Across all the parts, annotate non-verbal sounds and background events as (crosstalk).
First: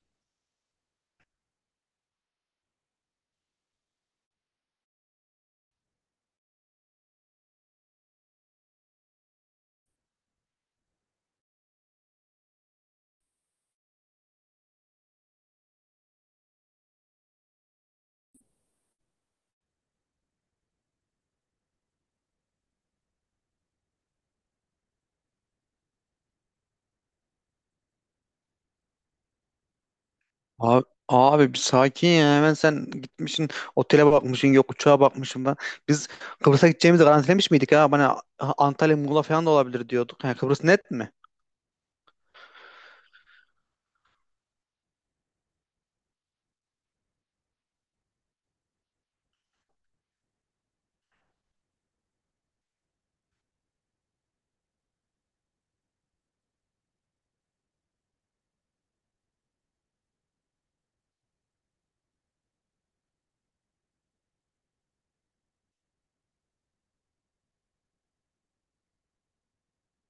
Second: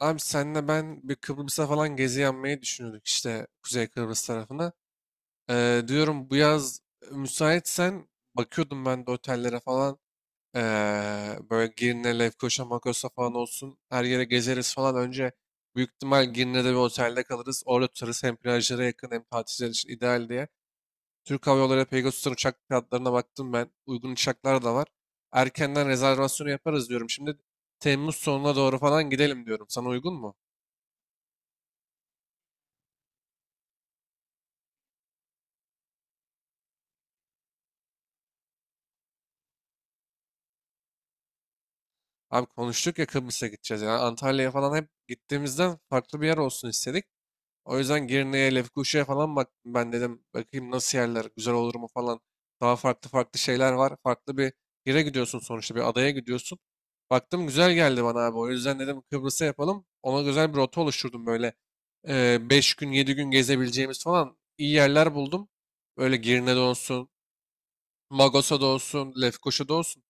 Abi senle ben bir Kıbrıs'a falan gezi yapmayı düşünüyorduk işte Kuzey Kıbrıs tarafına. Diyorum bu yaz müsaitsen bakıyordum ben de otellere falan. Böyle Girne, Lefkoşa, Makos'a falan olsun. Her yere gezeriz falan. Önce büyük ihtimal Girne'de bir otelde kalırız. Orada tutarız hem plajlara yakın hem tatiller için ideal diye. Türk Hava Yolları Pegasus'tan uçak fiyatlarına baktım ben. Uygun uçaklar da var. Erkenden rezervasyonu yaparız diyorum. Şimdi Temmuz sonuna doğru falan gidelim diyorum. Sana uygun mu? Abi, bir sakin ya, hemen sen gitmişsin otele bakmışsın, yok uçağa bakmışsın ben. Biz Kıbrıs'a gideceğimizi garantilemiş miydik, ha? Bana Antalya Muğla falan da olabilir diyorduk. Yani Kıbrıs net mi? Abi konuştuk ya, Kıbrıs'a gideceğiz. Yani Antalya'ya falan hep gittiğimizden farklı bir yer olsun istedik. O yüzden Girne'ye, Lefkoşa'ya falan bak ben dedim, bakayım nasıl yerler, güzel olur mu falan. Daha farklı farklı şeyler var. Farklı bir yere gidiyorsun, sonuçta bir adaya gidiyorsun. Baktım güzel geldi bana abi. O yüzden dedim Kıbrıs'a yapalım. Ona güzel bir rota oluşturdum böyle. Beş gün 7 gün gezebileceğimiz falan iyi yerler buldum. Böyle Girne'de olsun, Magosa'da olsun, Lefkoşa'da olsun.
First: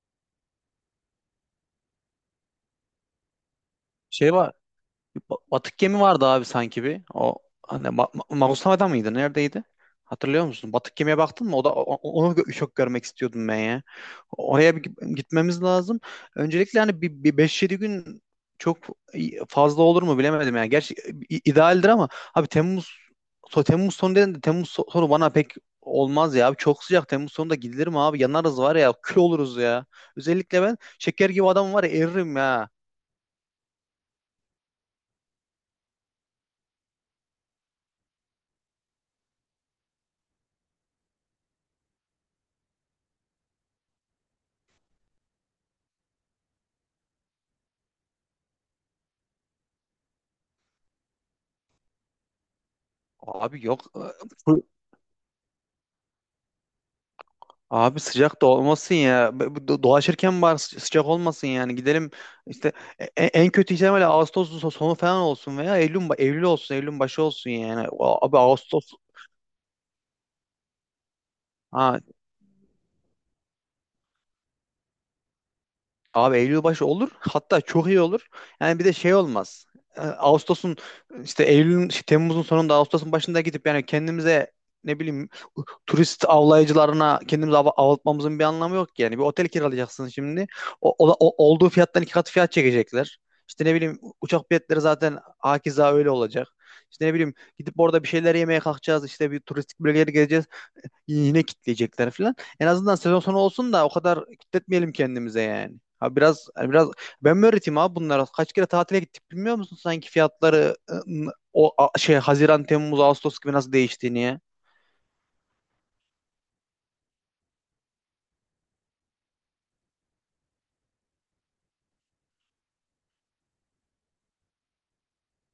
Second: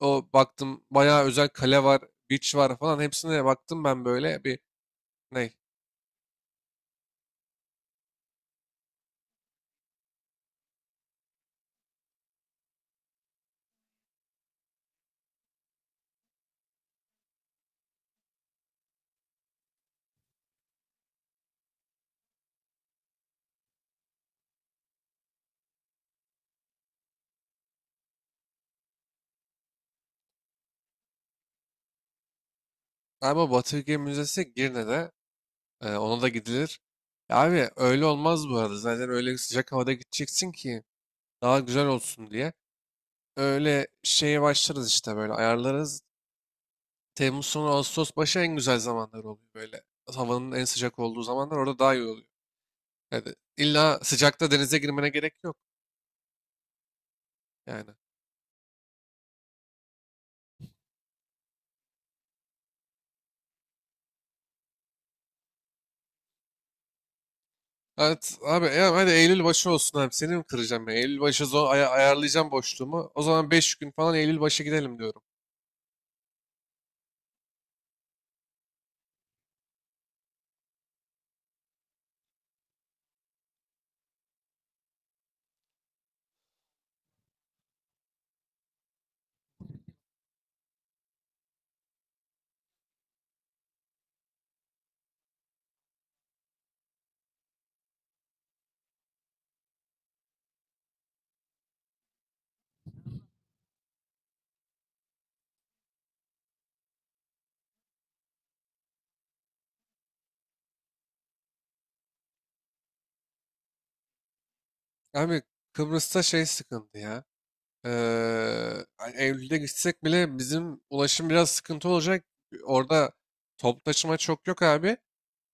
O baktım bayağı özel kale var, beach var falan, hepsine baktım ben Şey böyle var, bir ne, Batık gemi vardı abi sanki, bir. O hani, Magoslava'da mıydı? Neredeydi? Hatırlıyor musun? Batık gemiye baktın mı? O da, onu çok görmek istiyordum ben ya. Oraya bir gitmemiz lazım. Öncelikle hani, bir 5-7 gün çok fazla olur mu bilemedim yani. Gerçi idealdir ama abi, Temmuz sonu dedin de Temmuz sonu bana pek olmaz ya abi. Çok sıcak, Temmuz sonunda gidilir mi abi? Yanarız var ya, kül oluruz ya. Özellikle ben şeker gibi adam var ya, eririm ya. galiba Batı Müzesi Girne'de, ona da gidilir. Ya abi öyle olmaz, bu arada zaten öyle sıcak havada gideceksin ki daha güzel olsun diye. Öyle şeye başlarız işte, böyle ayarlarız. Temmuz sonu Ağustos başı en güzel zamanlar oluyor böyle. Havanın en sıcak olduğu zamanlar orada daha iyi oluyor. Yani Abi yok. illa sıcakta Ee, denize girmene gerek yok yani. Abi sıcak da olmasın ya. Dolaşırken var, sıcak olmasın yani. Gidelim işte, en kötü ihtimalle Ağustos sonu falan olsun veya Eylül olsun, Eylül başı olsun yani. Evet Abi abi Ağustos, ya, hadi Eylül başı olsun abi, seni mi kıracağım ya? Eylül başı zor ha. ayarlayacağım boşluğumu. O zaman 5 gün falan Eylül başı gidelim diyorum. Abi Eylül başı olur. Hatta çok iyi olur. Yani bir de şey olmaz. Ağustos'un işte Eylül'ün şey, Temmuz'un sonunda Ağustos'un başında gidip yani kendimize ne bileyim turist avlayıcılarına kendimizi avlatmamızın bir anlamı yok ki, yani. Bir otel kiralayacaksın şimdi. Olduğu fiyattan iki kat fiyat çekecekler. İşte ne bileyim, uçak biletleri zaten hakeza öyle olacak. İşte ne bileyim, gidip orada bir şeyler yemeye kalkacağız. İşte bir turistik bölgeleri gezeceğiz, yine kitleyecekler falan. En azından sezon sonu olsun da o kadar kitletmeyelim kendimize yani. Ha biraz, hani biraz ben mi öğreteyim abi bunlara? Kaç kere tatile gittik, bilmiyor musun sanki fiyatları, şey Haziran, Temmuz, Ağustos gibi nasıl değiştiğini ya? Abi Kıbrıs'ta şey sıkıntı ya. Ee, Eylül'de gitsek bile bizim ulaşım biraz sıkıntı olacak. Orada toplu taşıma çok yok abi.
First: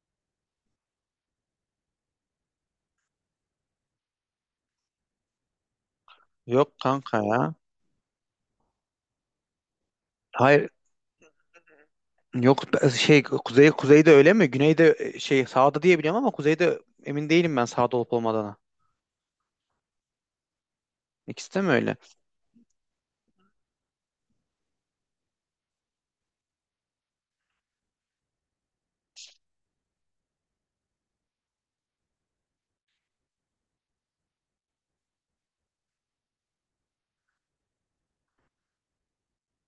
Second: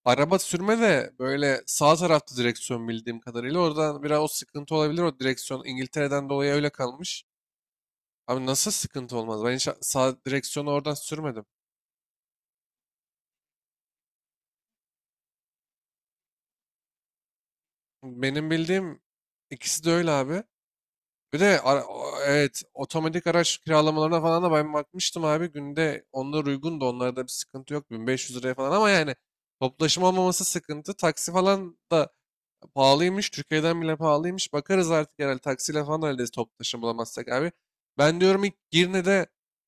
Araba sürme de böyle sağ tarafta direksiyon, bildiğim kadarıyla. Oradan biraz o sıkıntı olabilir. O direksiyon İngiltere'den dolayı öyle Yok kanka kalmış. ya. Abi nasıl sıkıntı olmaz? Ben hiç sağ direksiyonu Hayır oradan sürmedim. yok, şey, kuzeyde öyle mi? Güneyde şey sağda diye biliyorum ama kuzeyde emin değilim ben, sağda olup Benim olmadığına. bildiğim ikisi de öyle abi. Bir İkisi de de mi öyle? Evet, otomatik araç kiralamalarına falan da ben bakmıştım abi. Günde onlar uygun, da onlarda bir sıkıntı yok. 1.500 liraya falan, ama yani toplaşım olmaması sıkıntı. Taksi falan da pahalıymış. Türkiye'den bile pahalıymış. Bakarız artık herhalde, taksiyle falan hallederiz toplu taşıma bulamazsak abi. Ben diyorum ilk Girne'de,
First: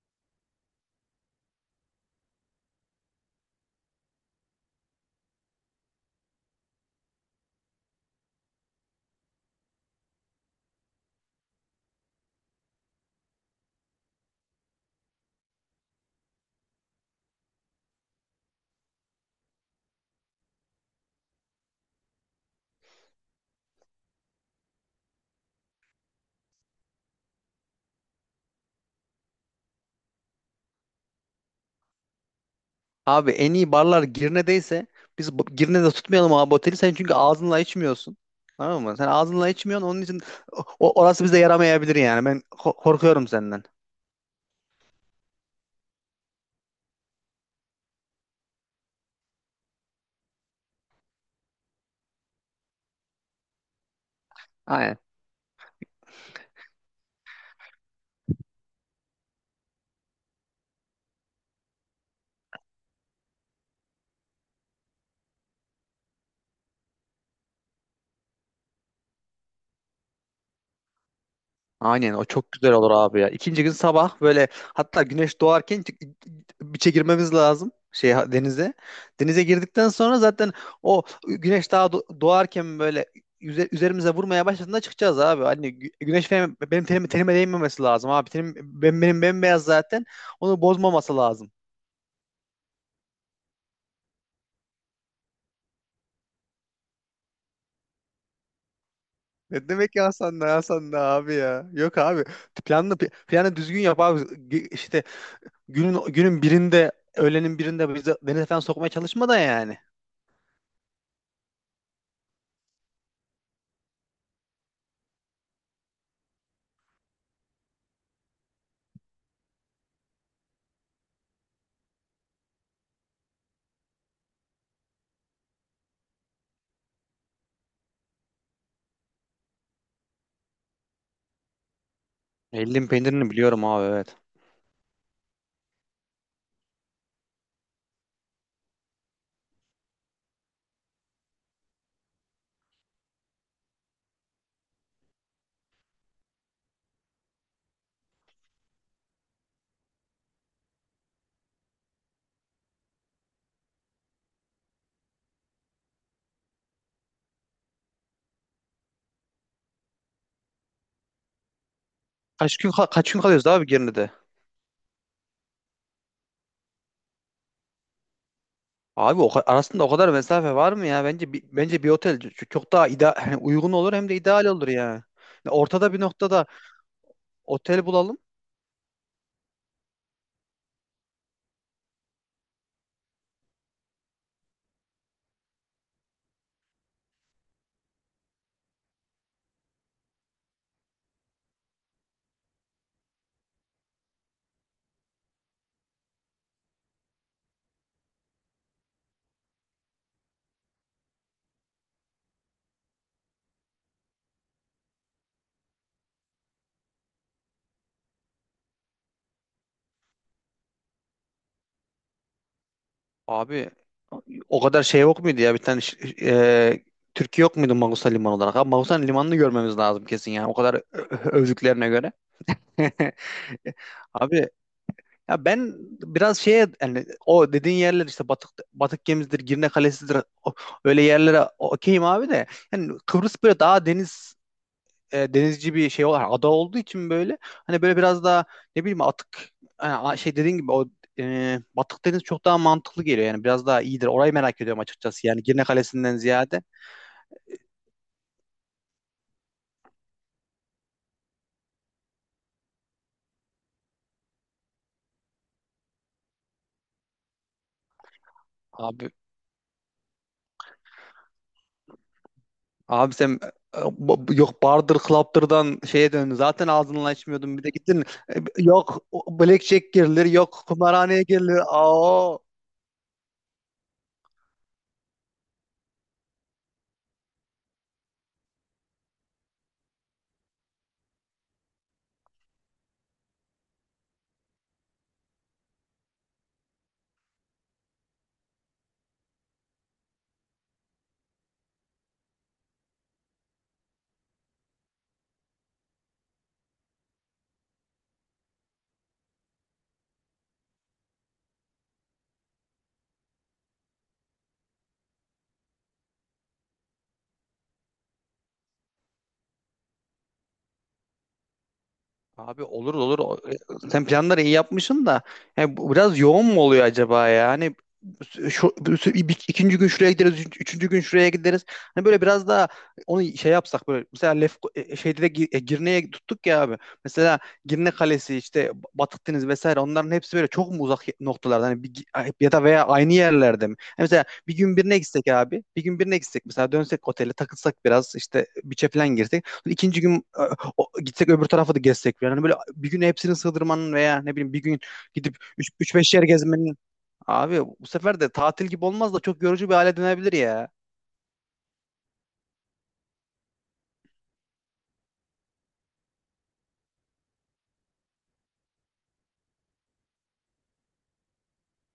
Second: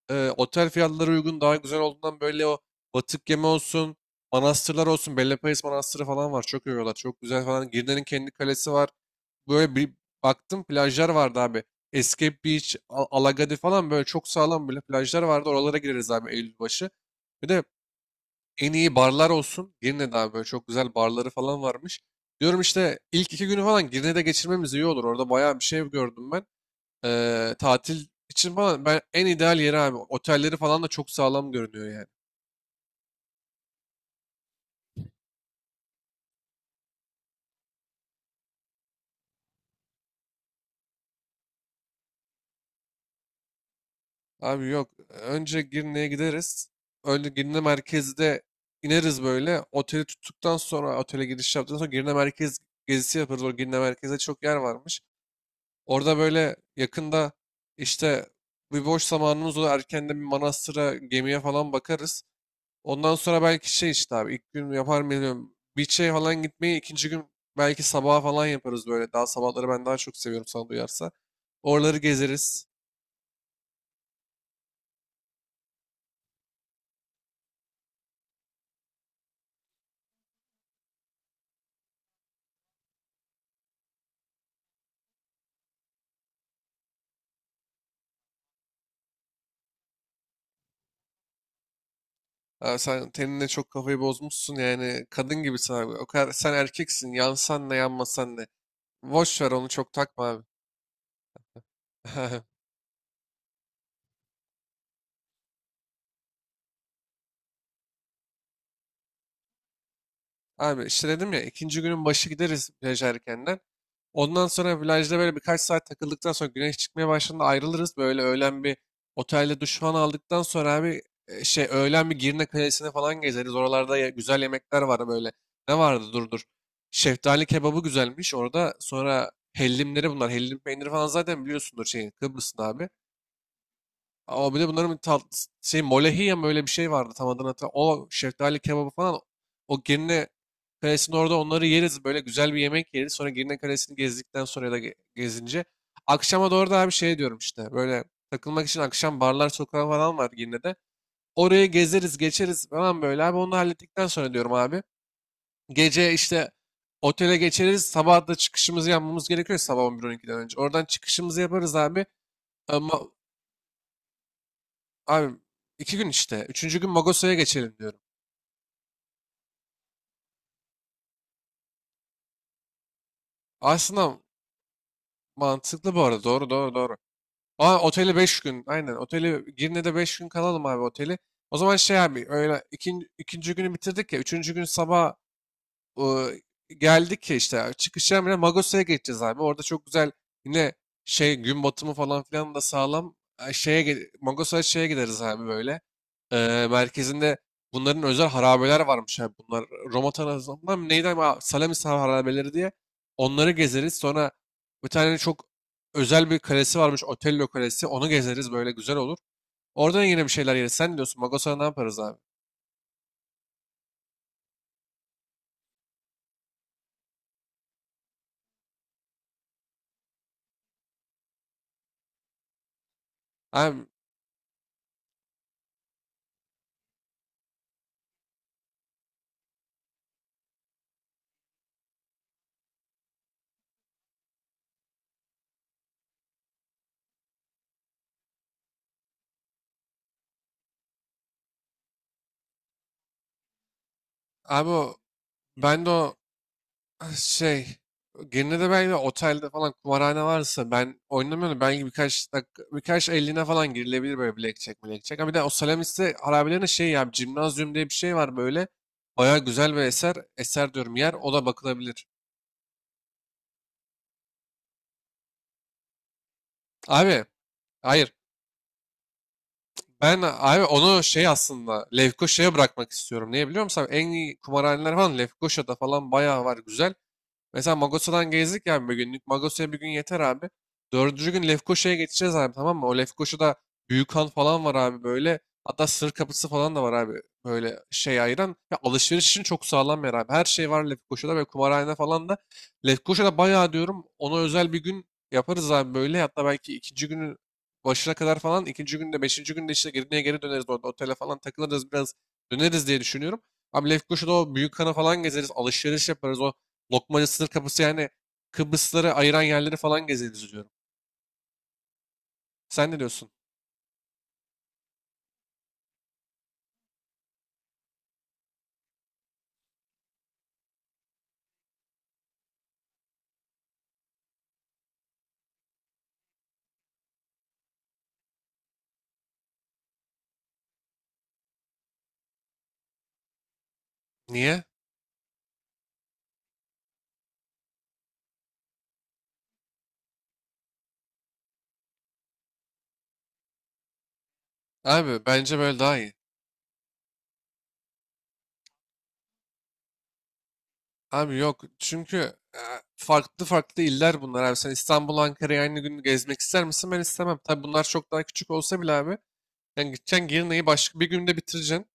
otel fiyatları uygun, daha güzel olduğundan böyle o batık yeme olsun, manastırlar olsun. Bellepayız Manastırı falan var. Çok övüyorlar. Çok güzel falan. Girne'nin kendi kalesi var. Böyle bir baktım plajlar vardı abi. Escape Beach, Alagadi falan böyle çok sağlam böyle plajlar vardı. Oralara gireriz abi Eylül başı. Bir de en iyi barlar olsun. Girne'de abi böyle çok güzel barları falan varmış. Diyorum işte ilk iki günü falan Girne'de geçirmemiz iyi olur. Orada bayağı bir şey gördüm ben. Tatil için falan ben en ideal yeri abi. Otelleri falan da çok sağlam görünüyor yani. Abi en iyi barlar Girne'deyse, biz Girne'de tutmayalım abi oteli. Sen çünkü ağzınla içmiyorsun. Tamam mı? Sen ağzınla içmiyorsun. Onun için orası bize yaramayabilir yani. Ben korkuyorum senden. Abi yok. Önce Girne'ye gideriz. Önce Girne merkezde ineriz böyle. Oteli tuttuktan sonra, otele giriş yaptıktan sonra Girne merkez gezisi yaparız. O Girne merkezde çok yer varmış. Orada böyle yakında işte bir boş zamanımız olur. Erken bir manastıra, gemiye falan bakarız. Ondan sonra belki şey, işte abi ilk gün yapar mıyım? Beach'e falan gitmeyi ikinci gün belki sabaha falan yaparız böyle. Daha sabahları ben daha çok seviyorum, sana duyarsa. Oraları Aynen, o çok gezeriz. güzel olur abi ya. İkinci gün sabah böyle, hatta güneş doğarken biçe girmemiz lazım, şey, denize. Denize girdikten sonra zaten o güneş daha doğarken böyle üzerimize vurmaya başladığında çıkacağız abi. Hani güneş benim tenime değmemesi lazım abi. Tenim, benim bembeyaz zaten. Onu bozmaması lazım. Ha, sen tenine çok kafayı bozmuşsun, yani kadın gibisin abi. O kadar, sen erkeksin, yansan ne yanmasan ne. Boş ver onu, Ne çok demek ya, takma Hasan abi. da Hasan da abi ya. Yok abi. (laughs) Planını Planı düzgün yap abi. İşte günün birinde, öğlenin birinde bizi denize falan sokmaya çalışma da yani. Abi işte dedim ya, ikinci günün başı gideriz plaj erkenden. Ondan sonra plajda böyle birkaç saat takıldıktan sonra, güneş çıkmaya başladığında ayrılırız. Böyle öğlen bir otelde duş falan aldıktan sonra abi, şey öğlen bir Girne Kalesi'ne falan gezeriz. Oralarda güzel yemekler var böyle. Ne vardı, dur dur. Şeftali kebabı güzelmiş orada. Sonra hellimleri bunlar. Hellim peyniri falan zaten biliyorsundur şeyin, Kıbrıs'ın Eldim abi. peynirini biliyorum abi, evet. Ama bir de bunların bir tat, şey molehiye mi, öyle bir şey vardı, tam adını hatırlamıyorum. O şeftali kebabı falan, o Girne Kalesi'nin orada onları yeriz. Böyle güzel bir yemek yeriz. Sonra Girne Kalesi'ni gezdikten sonra ya da gezince. Akşama doğru da bir şey diyorum işte. Böyle takılmak için akşam barlar sokağı falan var Girne'de. Oraya gezeriz geçeriz falan böyle abi. Onu da hallettikten sonra diyorum abi. Gece işte otele geçeriz. Sabah da çıkışımızı yapmamız gerekiyor, sabah 11-12'den önce. Oradan çıkışımızı yaparız abi. Kaç gün, ka- Ama kaç gün kalıyoruz abi Girne'de? abi iki gün işte. Üçüncü gün Magosa'ya geçelim diyorum. Abi o, arasında o kadar mesafe var mı ya? Bence bir otel çok daha ida (laughs) hani uygun olur hem de Aslında ideal olur ya. Ya, ortada mantıklı bir bu arada. noktada Doğru doğru doğru. Aa, otel oteli bulalım. beş gün. Aynen. Oteli Girne'de beş gün kalalım abi, oteli. O zaman şey abi, öyle ikinci günü bitirdik ya. Üçüncü gün sabah o, geldik ya işte çıkışa bile, Magosa'ya geçeceğiz abi. Orada çok güzel yine şey gün batımı falan filan da sağlam. Şeye, Magosa'ya şeye gideriz abi böyle. Merkezinde bunların özel harabeler varmış abi. Bunlar Roma tarafından neydi, ama Salamis harabeleri diye. Onları gezeriz. Sonra bir tane çok özel bir kalesi varmış, Otello Kalesi. Onu gezeriz, böyle güzel olur. Orada yine bir şeyler yeriz. Sen ne diyorsun, Magosa'ya ne yaparız abi? Abi o kadar şey yok muydu ya, bir tane e, Türkiye yok muydu Magusa Limanı olarak? Abi Magusa Limanı'nı görmemiz lazım kesin, yani o kadar övdüklerine göre. (laughs) Abi, Abi, ya ben biraz şeye, yani o dediğin yerler işte Batık Gemisidir, Girne Kalesi'dir, o- öyle yerlere okeyim abi de yani Kıbrıs böyle daha deniz, denizci bir şey olarak ada olduğu için, böyle hani böyle biraz daha ne bileyim atık, yani şey dediğin gibi, o, Batık Deniz çok daha mantıklı geliyor yani, biraz daha iyidir. Orayı merak abi ediyorum o, açıkçası, yani Girne ben de o Kalesi'nden ziyade. şey, gene de belki otelde falan kumarhane varsa, ben oynamıyorum. Belki birkaç dakika, birkaç elline falan girilebilir böyle, blackjack. Ama bir de o Salamis'te harabelerine şey ya, Cimnazyum diye bir şey var böyle. Abi, Baya güzel bir eser, eser diyorum yer, o da bakılabilir. Sen, yok bardır klaptırdan şeye döndün. Zaten ağzından Abi, açmıyordun. Bir de gittin, hayır. Yok blackjack Ben girilir, abi yok onu kumarhaneye şey girilir. aslında Aa. Lefkoşa'ya bırakmak istiyorum. Niye biliyor musun abi? En iyi kumarhaneler falan Lefkoşa'da falan bayağı var, güzel. Mesela Magosa'dan gezdik ya bir günlük. Magosa'ya bir gün yeter abi. Dördüncü gün Lefkoşa'ya geçeceğiz abi, tamam mı? O Lefkoşa'da büyük han falan var abi böyle. Hatta sır kapısı falan da var abi. Böyle şey ayıran. Ya alışveriş için çok sağlam bir yer abi. Her şey var Lefkoşa'da, ve kumarhane falan da. Lefkoşa'da bayağı diyorum, ona özel bir gün yaparız abi böyle. Hatta belki ikinci günün başına kadar falan. İkinci günde, beşinci günde işte geriye geri döneriz orada. Otele falan takılırız biraz, döneriz diye düşünüyorum. Abi Lefkoşa'da o büyük Büyükhan'a falan gezeriz. Alışveriş yaparız. O Lokmaca sınır kapısı, yani Kıbrısları ayıran yerleri falan gezeriz diyorum. Abi Sen olur ne olur. diyorsun? Sen planları iyi yapmışsın da yani, bu biraz yoğun mu oluyor acaba ya? Hani, şu, ikinci gün şuraya gideriz, üçüncü gün şuraya gideriz. Hani böyle biraz daha onu şey yapsak, böyle mesela şeyde de Girne'ye tuttuk ya abi. Mesela Girne Kalesi, işte Batık Deniz vesaire, onların hepsi böyle çok mu uzak noktalarda hani, bir, ya da veya aynı yerlerde mi? Hani mesela bir Niye? gün birine gitsek abi. Bir gün birine gitsek, mesela dönsek otele takılsak biraz, işte biçe falan girsek. İkinci gün gitsek öbür tarafa da gezsek falan. Hani böyle bir gün hepsini sığdırmanın, veya ne bileyim bir gün Abi gidip bence böyle daha iyi. 3-5 yer gezmenin. Abi bu sefer de tatil gibi olmaz da çok yorucu bir hale dönebilir ya. Abi yok, çünkü e, farklı farklı iller bunlar abi. Sen İstanbul, Ankara'yı aynı gün gezmek ister misin? Ben istemem. Tabii bunlar çok daha küçük olsa bile abi. Yani gideceksin Girne'yi başka bir günde bitireceksin,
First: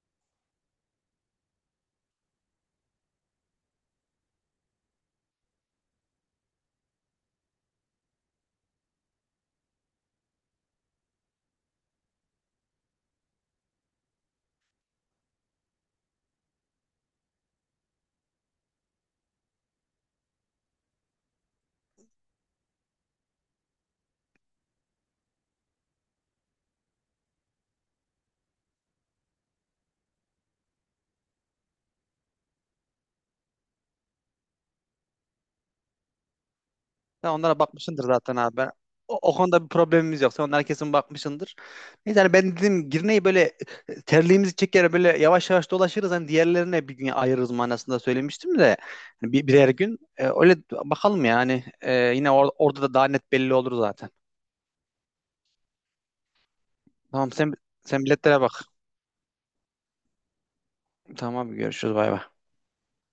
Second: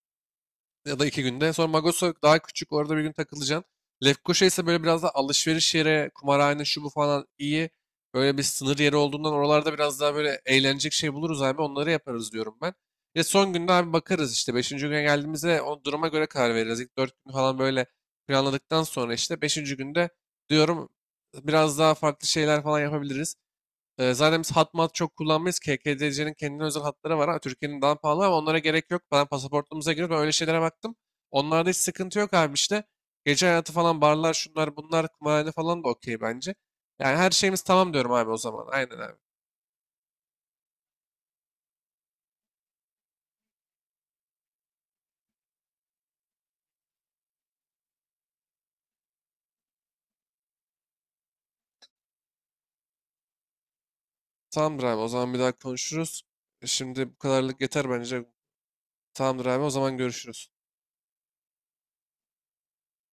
ya da iki günde. Sonra Magoso daha küçük, orada bir gün takılacaksın. Lefkoşa ise böyle biraz da alışveriş yeri, kumarhane, şu bu falan iyi. Böyle bir sınır yeri olduğundan, oralarda biraz daha böyle eğlenecek şey buluruz abi, onları yaparız diyorum ben. Ve son günde abi bakarız işte, beşinci güne geldiğimizde o duruma göre karar veririz. İlk 4 gün falan böyle planladıktan sonra, işte beşinci günde diyorum biraz daha farklı şeyler falan yapabiliriz. Zaten biz hat mat çok kullanmayız. KKDC'nin kendine özel hatları var. Ha, Türkiye'nin daha pahalı, ama onlara gerek yok. Ben pasaportumuza giriyor. Ben öyle şeylere baktım. Onlarda hiç sıkıntı yok abi işte. Gece hayatı falan, barlar şunlar bunlar kumarhane falan da okey bence. Yani Sen her onlara şeyimiz tamam bakmışsındır diyorum abi, o zaten abi. zaman. Ben, Aynen abi. O konuda bir problemimiz yok. Sen onlara kesin bakmışsındır. Neyse hani, ben dedim Girne'yi böyle, terliğimizi çeker böyle yavaş yavaş dolaşırız. Hani diğerlerine bir gün ayırırız manasında söylemiştim de. Hani birer gün. Öyle bakalım yani. Yine orada da daha net belli olur zaten. Tamamdır abi, o zaman bir daha konuşuruz. Şimdi bu Tamam, sen, kadarlık yeter bence. biletlere bak. Tamamdır abi, o zaman görüşürüz. Tamam, görüşürüz, bay bay.